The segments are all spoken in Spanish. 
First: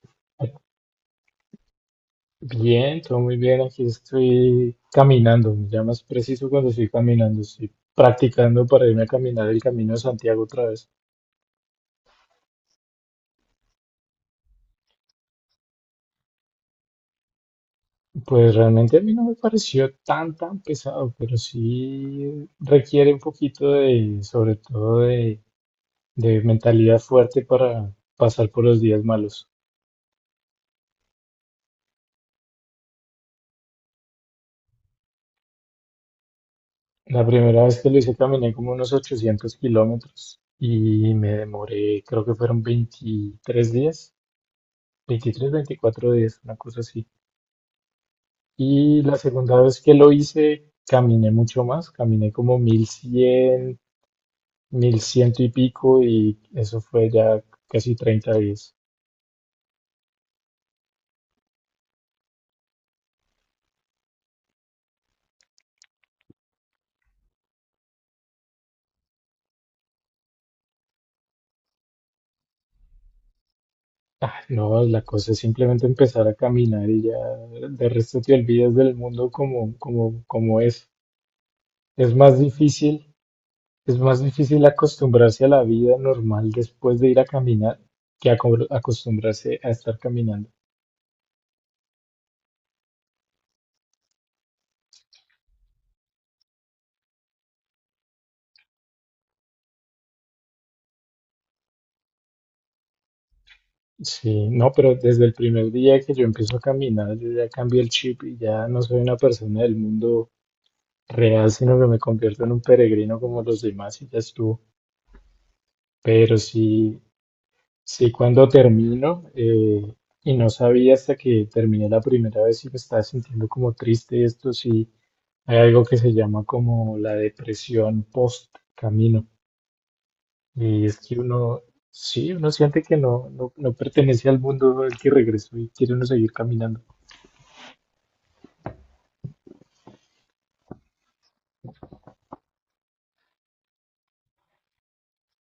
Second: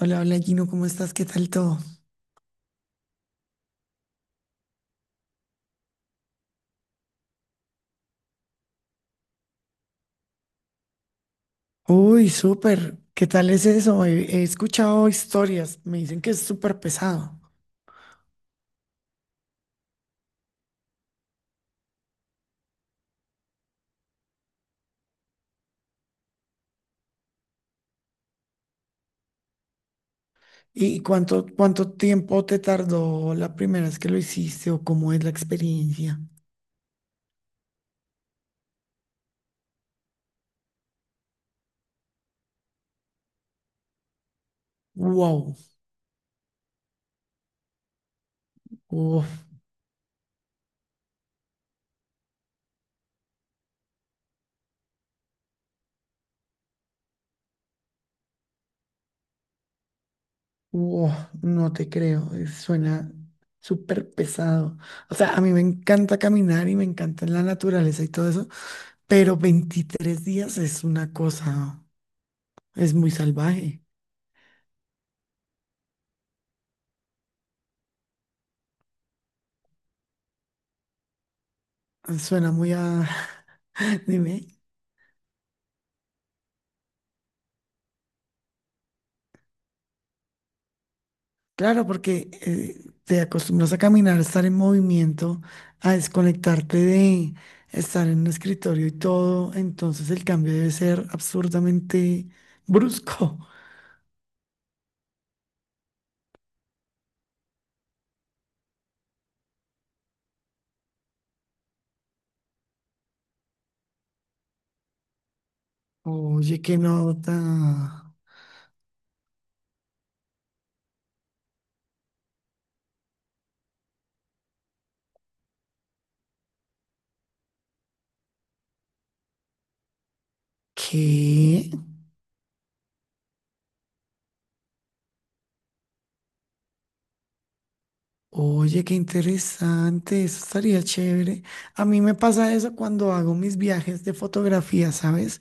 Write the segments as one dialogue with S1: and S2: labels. S1: Hola, hola Gino, ¿cómo estás? ¿Qué tal todo?
S2: Bien, todo muy bien. Aquí estoy caminando. Ya más preciso cuando estoy caminando. Estoy practicando para irme a caminar el Camino de Santiago otra vez.
S1: Uy, súper. ¿Qué tal es eso? He escuchado historias, me dicen que es súper pesado.
S2: Pues realmente a mí no me pareció tan pesado, pero sí requiere un poquito de, sobre todo de mentalidad fuerte para pasar por los días malos.
S1: ¿Y cuánto tiempo te tardó la primera vez que lo hiciste o cómo es la experiencia?
S2: La primera vez que lo hice caminé como unos 800 kilómetros y me demoré, creo que fueron 23 días, 23,
S1: Wow,
S2: 24 días, una cosa así. Y la
S1: wow,
S2: segunda vez que lo hice, caminé mucho más, caminé como 1.100, mil ciento y pico, y eso fue ya casi 30 días.
S1: wow, no te creo, suena súper pesado. O sea, a mí me encanta caminar y me encanta la naturaleza y todo eso, pero 23 días es una cosa, es muy salvaje.
S2: Ah, no, la cosa es simplemente empezar a caminar y ya de resto te olvidas del mundo como es. Es más
S1: Suena muy a,
S2: difícil, es más
S1: Dime,
S2: difícil acostumbrarse a la vida normal después de ir a caminar que acostumbrarse a estar caminando.
S1: claro, porque te acostumbras a caminar, a estar en movimiento, a desconectarte de estar en un escritorio y todo, entonces el cambio debe ser absurdamente brusco.
S2: Sí, no, pero desde el primer día que yo empiezo a caminar, yo ya cambié el chip y ya no soy una persona del mundo real, sino que me convierto en un peregrino como los demás y ya estuvo. Pero
S1: Oye, qué
S2: sí, sí,
S1: nota.
S2: cuando termino, y no sabía hasta que terminé la primera vez y me estaba sintiendo como triste, esto sí, hay algo que se llama como la depresión post camino. Y es que uno,
S1: ¿Qué?
S2: sí, uno siente que no, no, no pertenece al mundo al que regresó y quiere uno seguir caminando.
S1: Oye, qué interesante, eso estaría chévere. A mí me pasa eso cuando hago mis viajes de fotografía, ¿sabes?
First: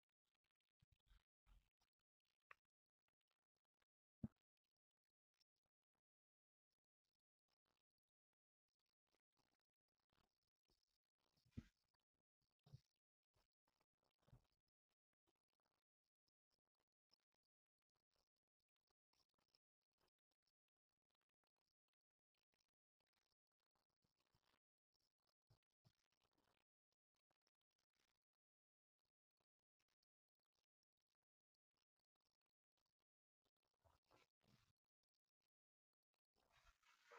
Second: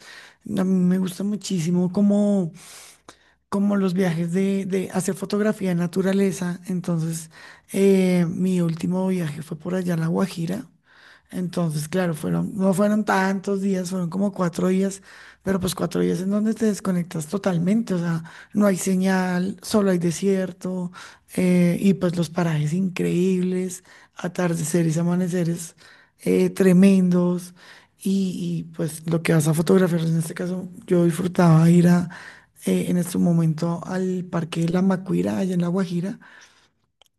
S1: A mí me gusta muchísimo como los viajes de hacer fotografía de naturaleza. Entonces, mi último viaje fue por allá a La Guajira. Entonces, claro, fueron, no fueron tantos días, fueron como cuatro días, pero pues cuatro días en donde te desconectas totalmente, o sea, no hay señal, solo hay desierto, y pues los parajes increíbles, atardeceres, amaneceres tremendos, y pues lo que vas a fotografiar, en este caso, yo disfrutaba ir a, en este momento al Parque de la Macuira, allá en La Guajira,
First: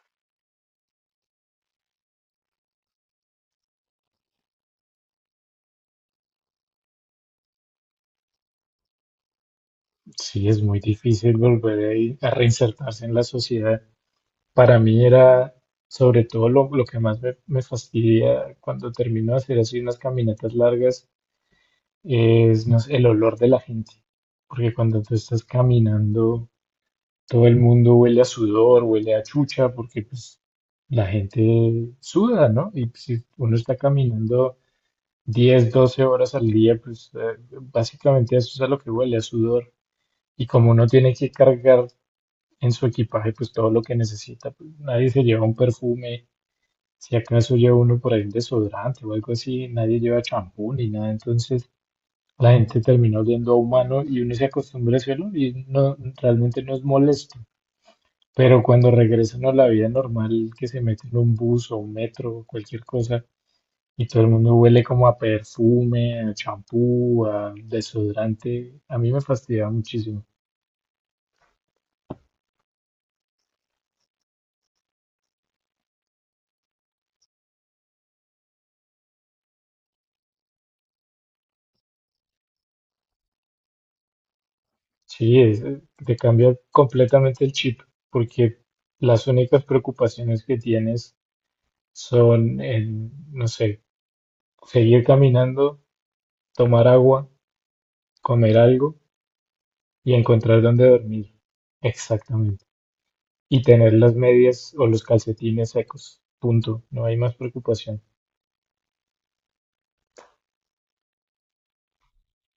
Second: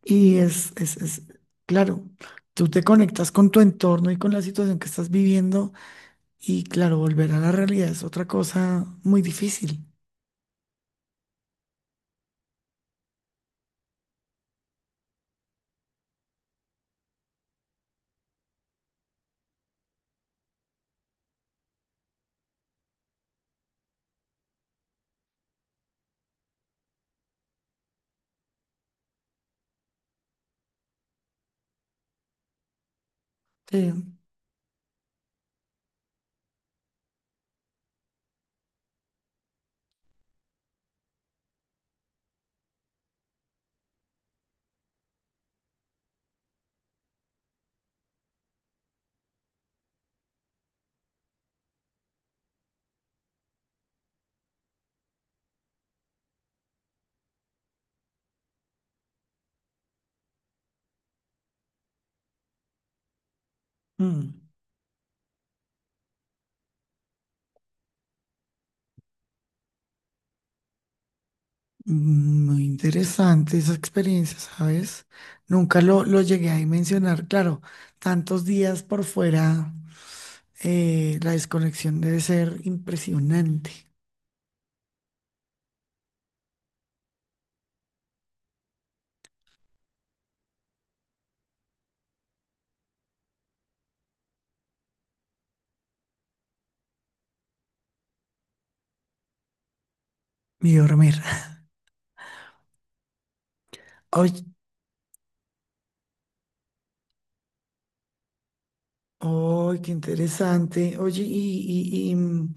S1: y es claro, tú te conectas con tu entorno y con la situación que estás viviendo y claro, volver a la realidad es otra cosa muy difícil.
S2: Sí, es muy difícil volver ahí a reinsertarse en la sociedad. Para mí era sobre todo lo que más me fastidia cuando termino de hacer así unas caminatas largas es, no sé, el olor de la gente. Porque cuando tú estás caminando, todo el mundo huele a sudor, huele a chucha, porque pues la gente suda, ¿no? Y pues, si uno está
S1: Sí.
S2: caminando 10, 12 horas al día, pues básicamente eso es a lo que huele, a sudor. Y como uno tiene que cargar en su equipaje pues todo lo que necesita. Pues, nadie se lleva un perfume, si acaso lleva uno por ahí un desodorante o algo así, nadie lleva champú ni nada, entonces la gente termina oliendo a humano y uno se acostumbra a ese olor y no, realmente no es molesto. Pero cuando regresan a la vida normal, que se meten en un bus o un metro o cualquier cosa, y todo el
S1: Mm.
S2: mundo huele como a perfume, a champú, a desodorante, a mí me fastidia muchísimo.
S1: Muy interesante esa experiencia, ¿sabes? Nunca lo llegué a dimensionar, claro, tantos días por fuera, la desconexión debe ser impresionante.
S2: Sí, te cambia completamente el chip, porque las únicas preocupaciones que tienes son, en, no sé, seguir caminando, tomar agua, comer algo y encontrar
S1: Mi
S2: dónde
S1: dormir.
S2: dormir. Exactamente. Y tener las
S1: Oye,
S2: medias o los calcetines secos. Punto. No hay más preocupación.
S1: oh, qué interesante. Oye,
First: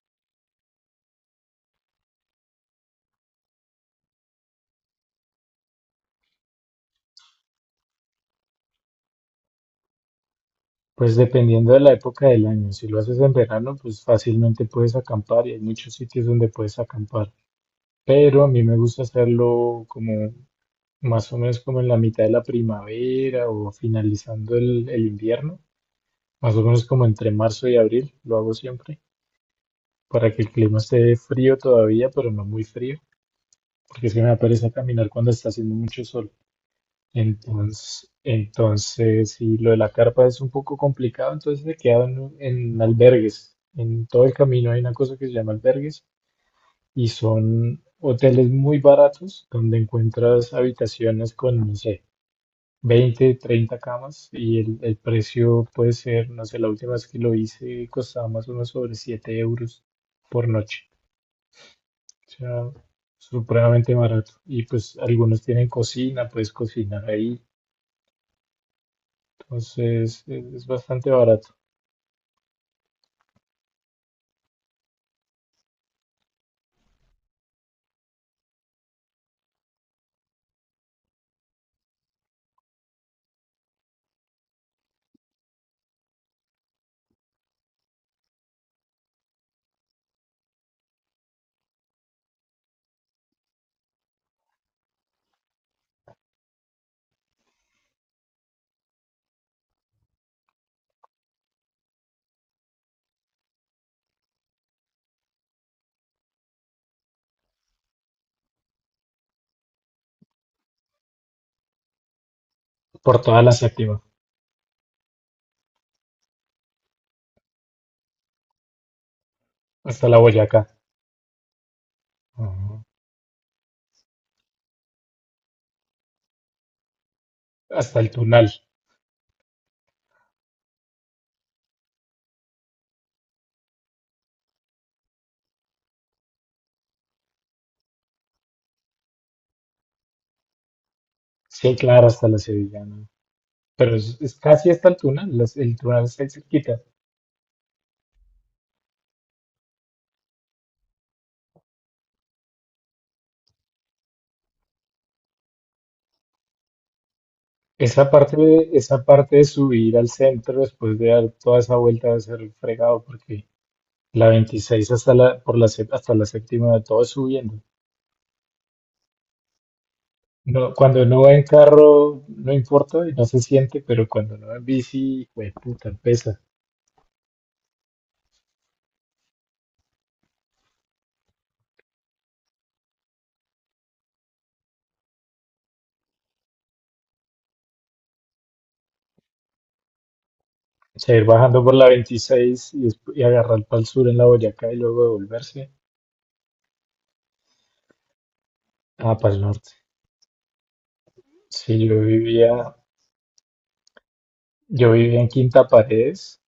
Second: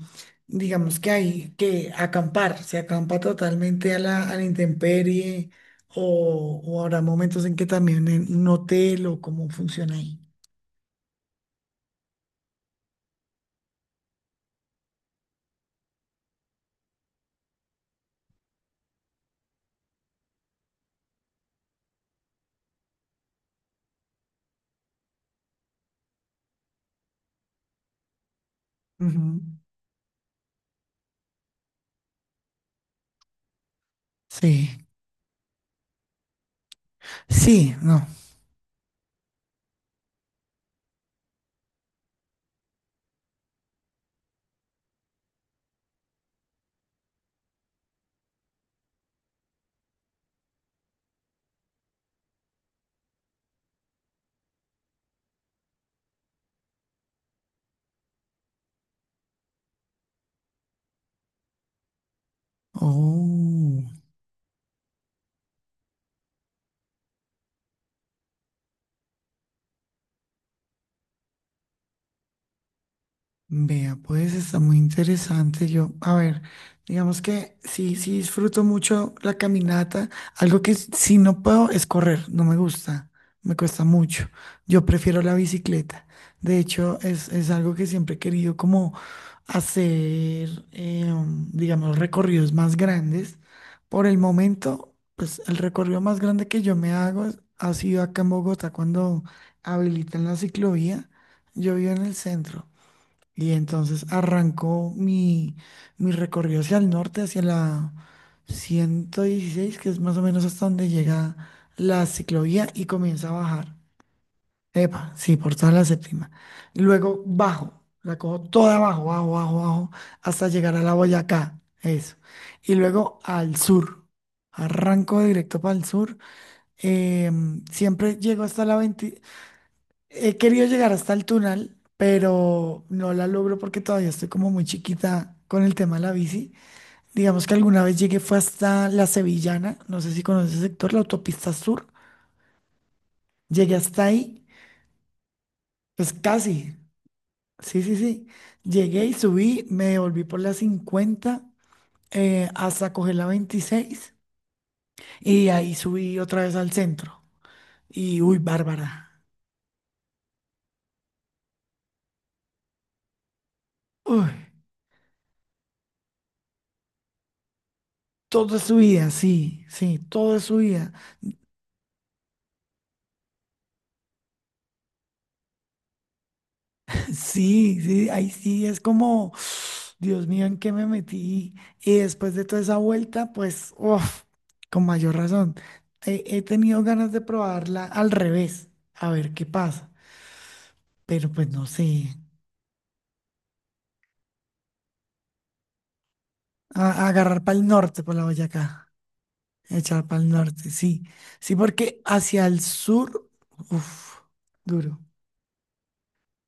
S1: digamos que hay que acampar, se acampa totalmente a la intemperie, o habrá momentos en que también en un hotel o cómo funciona ahí.
S2: Pues dependiendo de la época del año, si lo haces en verano, pues fácilmente puedes acampar y hay muchos sitios donde puedes acampar. Pero a mí me gusta hacerlo como más o menos como en la mitad de la primavera o finalizando el invierno, más o menos como entre marzo y abril, lo hago siempre,
S1: Ujú.
S2: para que el clima esté frío todavía, pero no muy frío, porque es que me da pereza
S1: Sí,
S2: caminar cuando está haciendo mucho sol.
S1: sí, no.
S2: Entonces, si lo de la carpa es un poco complicado, entonces se quedan en albergues. En todo el camino hay una cosa que se llama albergues y son hoteles muy baratos donde encuentras habitaciones con, no sé, 20, 30 camas, y el precio puede ser, no sé, la última vez que lo hice costaba más o menos sobre 7 euros por noche. O sea,
S1: Oh.
S2: supremamente barato. Y pues algunos tienen cocina, puedes cocinar ahí. Entonces es bastante barato.
S1: Vea, pues está muy interesante. Yo, a ver, digamos que sí, sí disfruto mucho la caminata. Algo que sí no puedo es correr, no me gusta, me cuesta mucho. Yo prefiero la bicicleta. De hecho, es algo que siempre he querido como hacer, digamos, recorridos más grandes. Por el momento, pues el recorrido más grande que yo me hago ha sido acá en Bogotá cuando habilitan la ciclovía. Yo vivo en el centro. Y entonces arrancó mi recorrido hacia el norte, hacia la 116 que es más o menos hasta donde llega la ciclovía y
S2: Por
S1: comienza a
S2: toda la
S1: bajar.
S2: séptima,
S1: Epa, sí, por toda la séptima. Y luego bajo, la cojo toda abajo, bajo,
S2: hasta la
S1: hasta
S2: Boyacá.
S1: llegar a la Boyacá. Eso. Y
S2: Ajá.
S1: luego al sur. Arranco directo para el sur.
S2: Hasta el
S1: Siempre llego
S2: Tunal.
S1: hasta la 20. He querido llegar hasta el túnel, pero no la logro porque todavía estoy como muy chiquita con el tema de la bici. Digamos que alguna vez llegué fue hasta la Sevillana, no sé si conoces el sector, la autopista
S2: Sí,
S1: sur.
S2: claro, hasta la Sevillana.
S1: Llegué
S2: Pero
S1: hasta
S2: es
S1: ahí,
S2: casi hasta el Tunal, las- el Tunal
S1: pues
S2: está ahí
S1: casi,
S2: cerquita.
S1: sí, sí, sí. Llegué y subí, me volví por la 50 hasta coger la 26 y ahí subí otra vez al centro.
S2: Esa
S1: Y
S2: parte,
S1: uy,
S2: esa
S1: Bárbara,
S2: parte de subir al centro después de dar toda esa vuelta va a ser fregado porque la
S1: uy,
S2: 26 hasta la, por la, sé- hasta la séptima todo es subiendo.
S1: todo es subida, sí, sí, todo es
S2: No,
S1: subida.
S2: cuando no va en carro no importa y no se siente, pero cuando no va en bici, güey, puta, pesa.
S1: Sí, sí, ahí sí es como, Dios mío, ¿en qué me metí? Y después de toda esa vuelta, pues, uf, con mayor razón, he tenido ganas de probarla al revés, a ver qué pasa,
S2: O sea, ir
S1: pero pues
S2: bajando
S1: no
S2: por la
S1: sé,
S2: 26 y, y agarrar para el sur en la Boyacá y luego devolverse.
S1: a agarrar para el norte por la Boyacá,
S2: Ah, para el norte.
S1: echar para el norte, sí, sí,
S2: Sí,
S1: porque
S2: yo
S1: hacia el
S2: vivía,
S1: sur, uff,
S2: yo
S1: duro,
S2: vivía en Quinta Paredes.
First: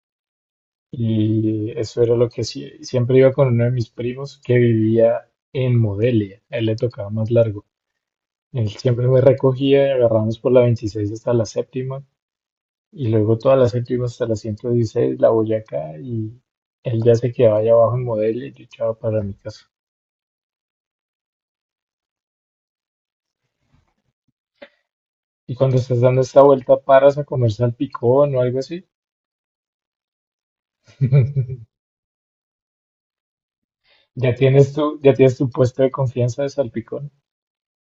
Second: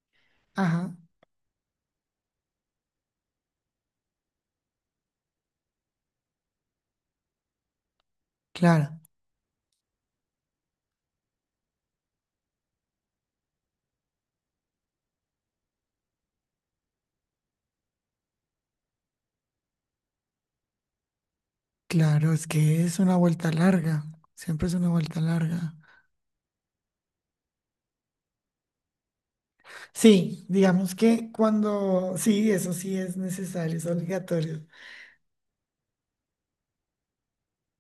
S1: ajá,
S2: Y eso era lo que siempre iba con uno de mis primos que vivía en Modelia. A él le tocaba más largo. Él
S1: claro,
S2: siempre me recogía y agarramos por la 26 hasta la séptima. Y luego toda la séptima hasta la 116, la Boyacá. Y él ya se quedaba allá abajo en Modelia y yo echaba para mi casa.
S1: claro, es que es una vuelta larga, siempre es una vuelta
S2: Y
S1: larga.
S2: cuando estás dando esta vuelta, paras a comer salpicón o algo así.
S1: Sí, digamos que cuando, sí, eso sí es necesario, es obligatorio.
S2: Ya tienes tu puesto de confianza de salpicón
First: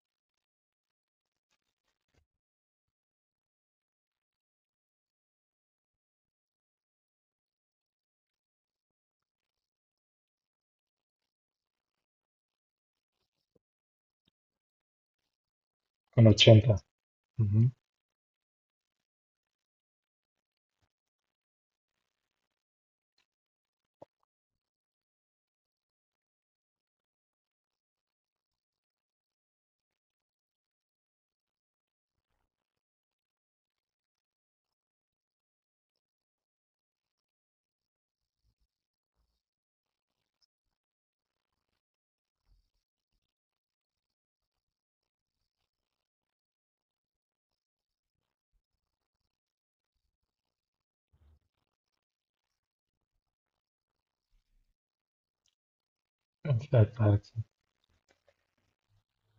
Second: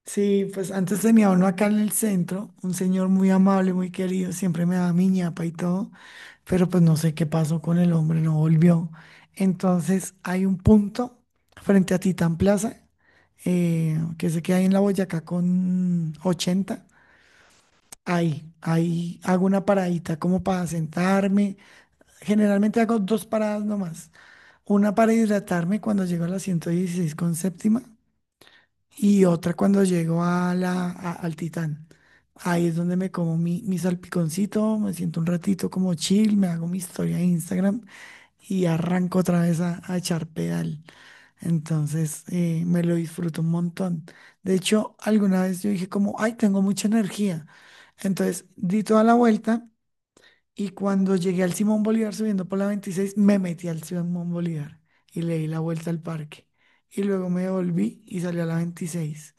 S1: Sí, pues antes tenía uno acá en el centro, un señor muy amable, muy querido, siempre me daba mi ñapa y todo, pero pues no sé qué pasó con el hombre, no volvió. Entonces hay un punto frente a Titán Plaza, que sé que hay en la Boyacá con
S2: con 80.
S1: 80.
S2: Ujú.
S1: Ahí hago una paradita como para sentarme. Generalmente hago dos paradas nomás. Una para hidratarme cuando llego a la 116 con séptima y otra cuando llego a al Titán. Ahí es donde me como mi salpiconcito, me siento un ratito como chill, me hago mi historia de Instagram y arranco otra vez a echar pedal. Entonces me lo disfruto un montón. De hecho, alguna vez yo dije como, ay, tengo mucha energía. Entonces di toda la vuelta y cuando llegué al Simón Bolívar subiendo por la 26, me metí al Simón Bolívar y le di la vuelta al parque. Y luego
S2: Exacto.
S1: me volví y salí a la 26.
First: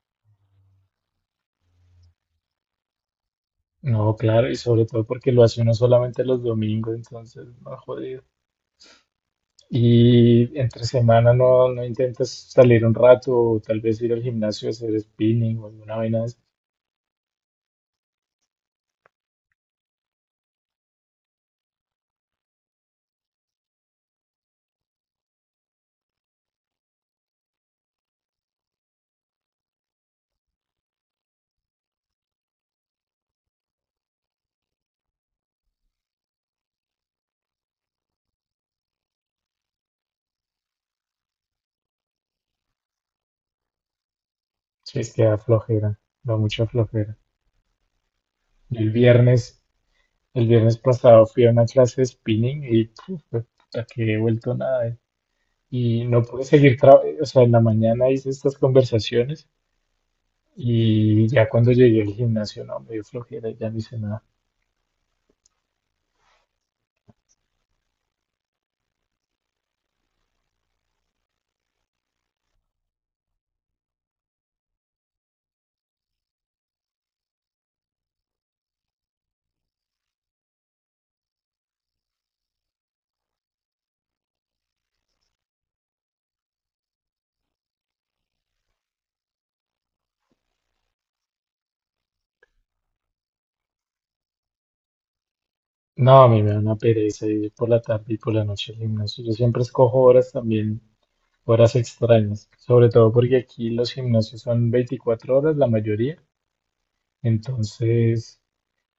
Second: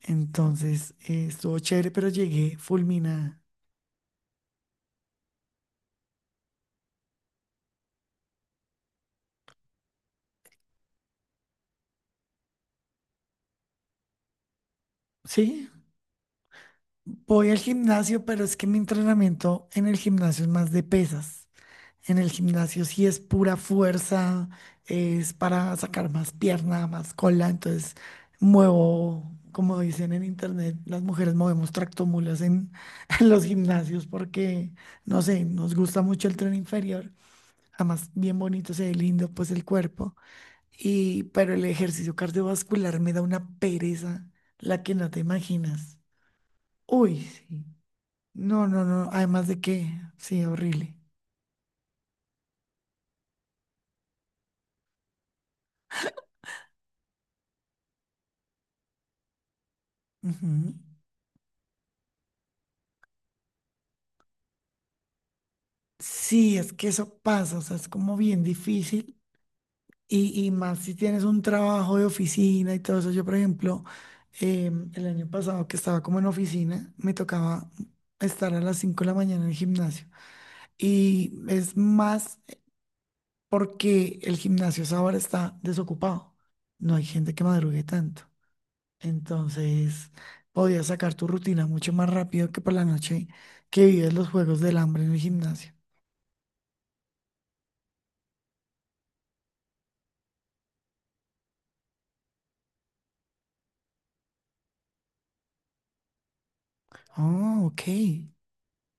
S1: Entonces, estuvo chévere, pero llegué fulminada.
S2: No, claro, y sobre todo porque lo hace uno solamente los domingos, entonces, no, jodido. Y entre semana no, no intentas salir un rato o tal vez ir al gimnasio a hacer spinning o
S1: Sí,
S2: alguna vaina de esas.
S1: voy al gimnasio, pero es que mi entrenamiento en el gimnasio es más de pesas. En el gimnasio sí es pura fuerza, es para sacar más pierna, más cola, entonces muevo, como dicen en internet, las mujeres movemos tractomulas en, en los gimnasios porque, no sé, nos gusta mucho el tren inferior, además bien bonito, se ve lindo pues el cuerpo, y, pero el ejercicio cardiovascular me da una pereza, la que
S2: Sí,
S1: no
S2: es
S1: te
S2: que da
S1: imaginas.
S2: flojera, da mucha flojera.
S1: Uy, sí. No,
S2: Yo
S1: no,
S2: el
S1: no, además de
S2: viernes,
S1: que, sí,
S2: el viernes
S1: horrible.
S2: pasado fui a una clase de spinning y puf, fue puta, que he vuelto nada. Y no pude seguir, o sea, en la mañana hice estas conversaciones
S1: Ujú.
S2: y ya cuando llegué al gimnasio, no, me dio flojera y ya no hice nada.
S1: Sí, es que eso pasa, o sea, es como bien difícil y más si tienes un trabajo de oficina y todo eso. Yo, por ejemplo, el año pasado que estaba como en oficina, me tocaba estar a las 5 de la mañana en el gimnasio y es más porque el gimnasio a esa hora está desocupado, no hay gente que madrugue tanto. Entonces, podías sacar tu rutina mucho más rápido que por la noche que vives los juegos del hambre en el gimnasio.
S2: No, a mí me da una pereza ir por la tarde y por la noche al gimnasio. Yo siempre escojo horas también, horas extrañas, sobre todo porque aquí los gimnasios son 24 horas la mayoría.
S1: Oh, ok.
S2: Entonces,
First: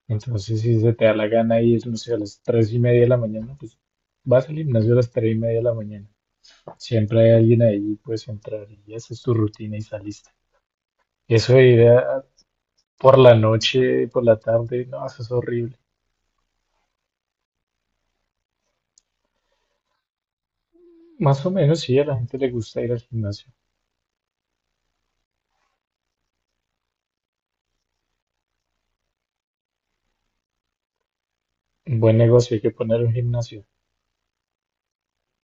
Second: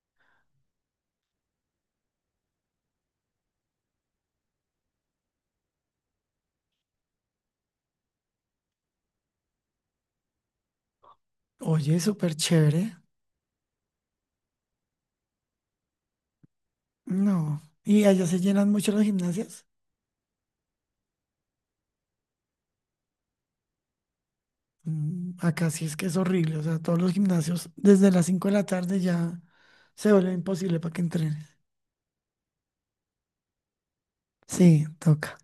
S2: entonces, si se te da la gana ir, no sé, a las 3:30 de la mañana, pues vas al gimnasio a las 3:30 de la mañana. Siempre hay alguien ahí, puedes entrar y haces tu rutina y saliste. Eso de ir
S1: Oye, súper chévere.
S2: por la noche, por la tarde, no, eso es horrible.
S1: No. ¿Y allá se llenan mucho las gimnasias?
S2: Más o menos sí, a la gente le gusta ir al gimnasio.
S1: Mm, acá sí es que es horrible. O sea, todos los gimnasios desde las 5 de la tarde ya se vuelve imposible para que entrenes.
S2: Buen negocio, hay que poner un gimnasio.
S1: Sí, toca.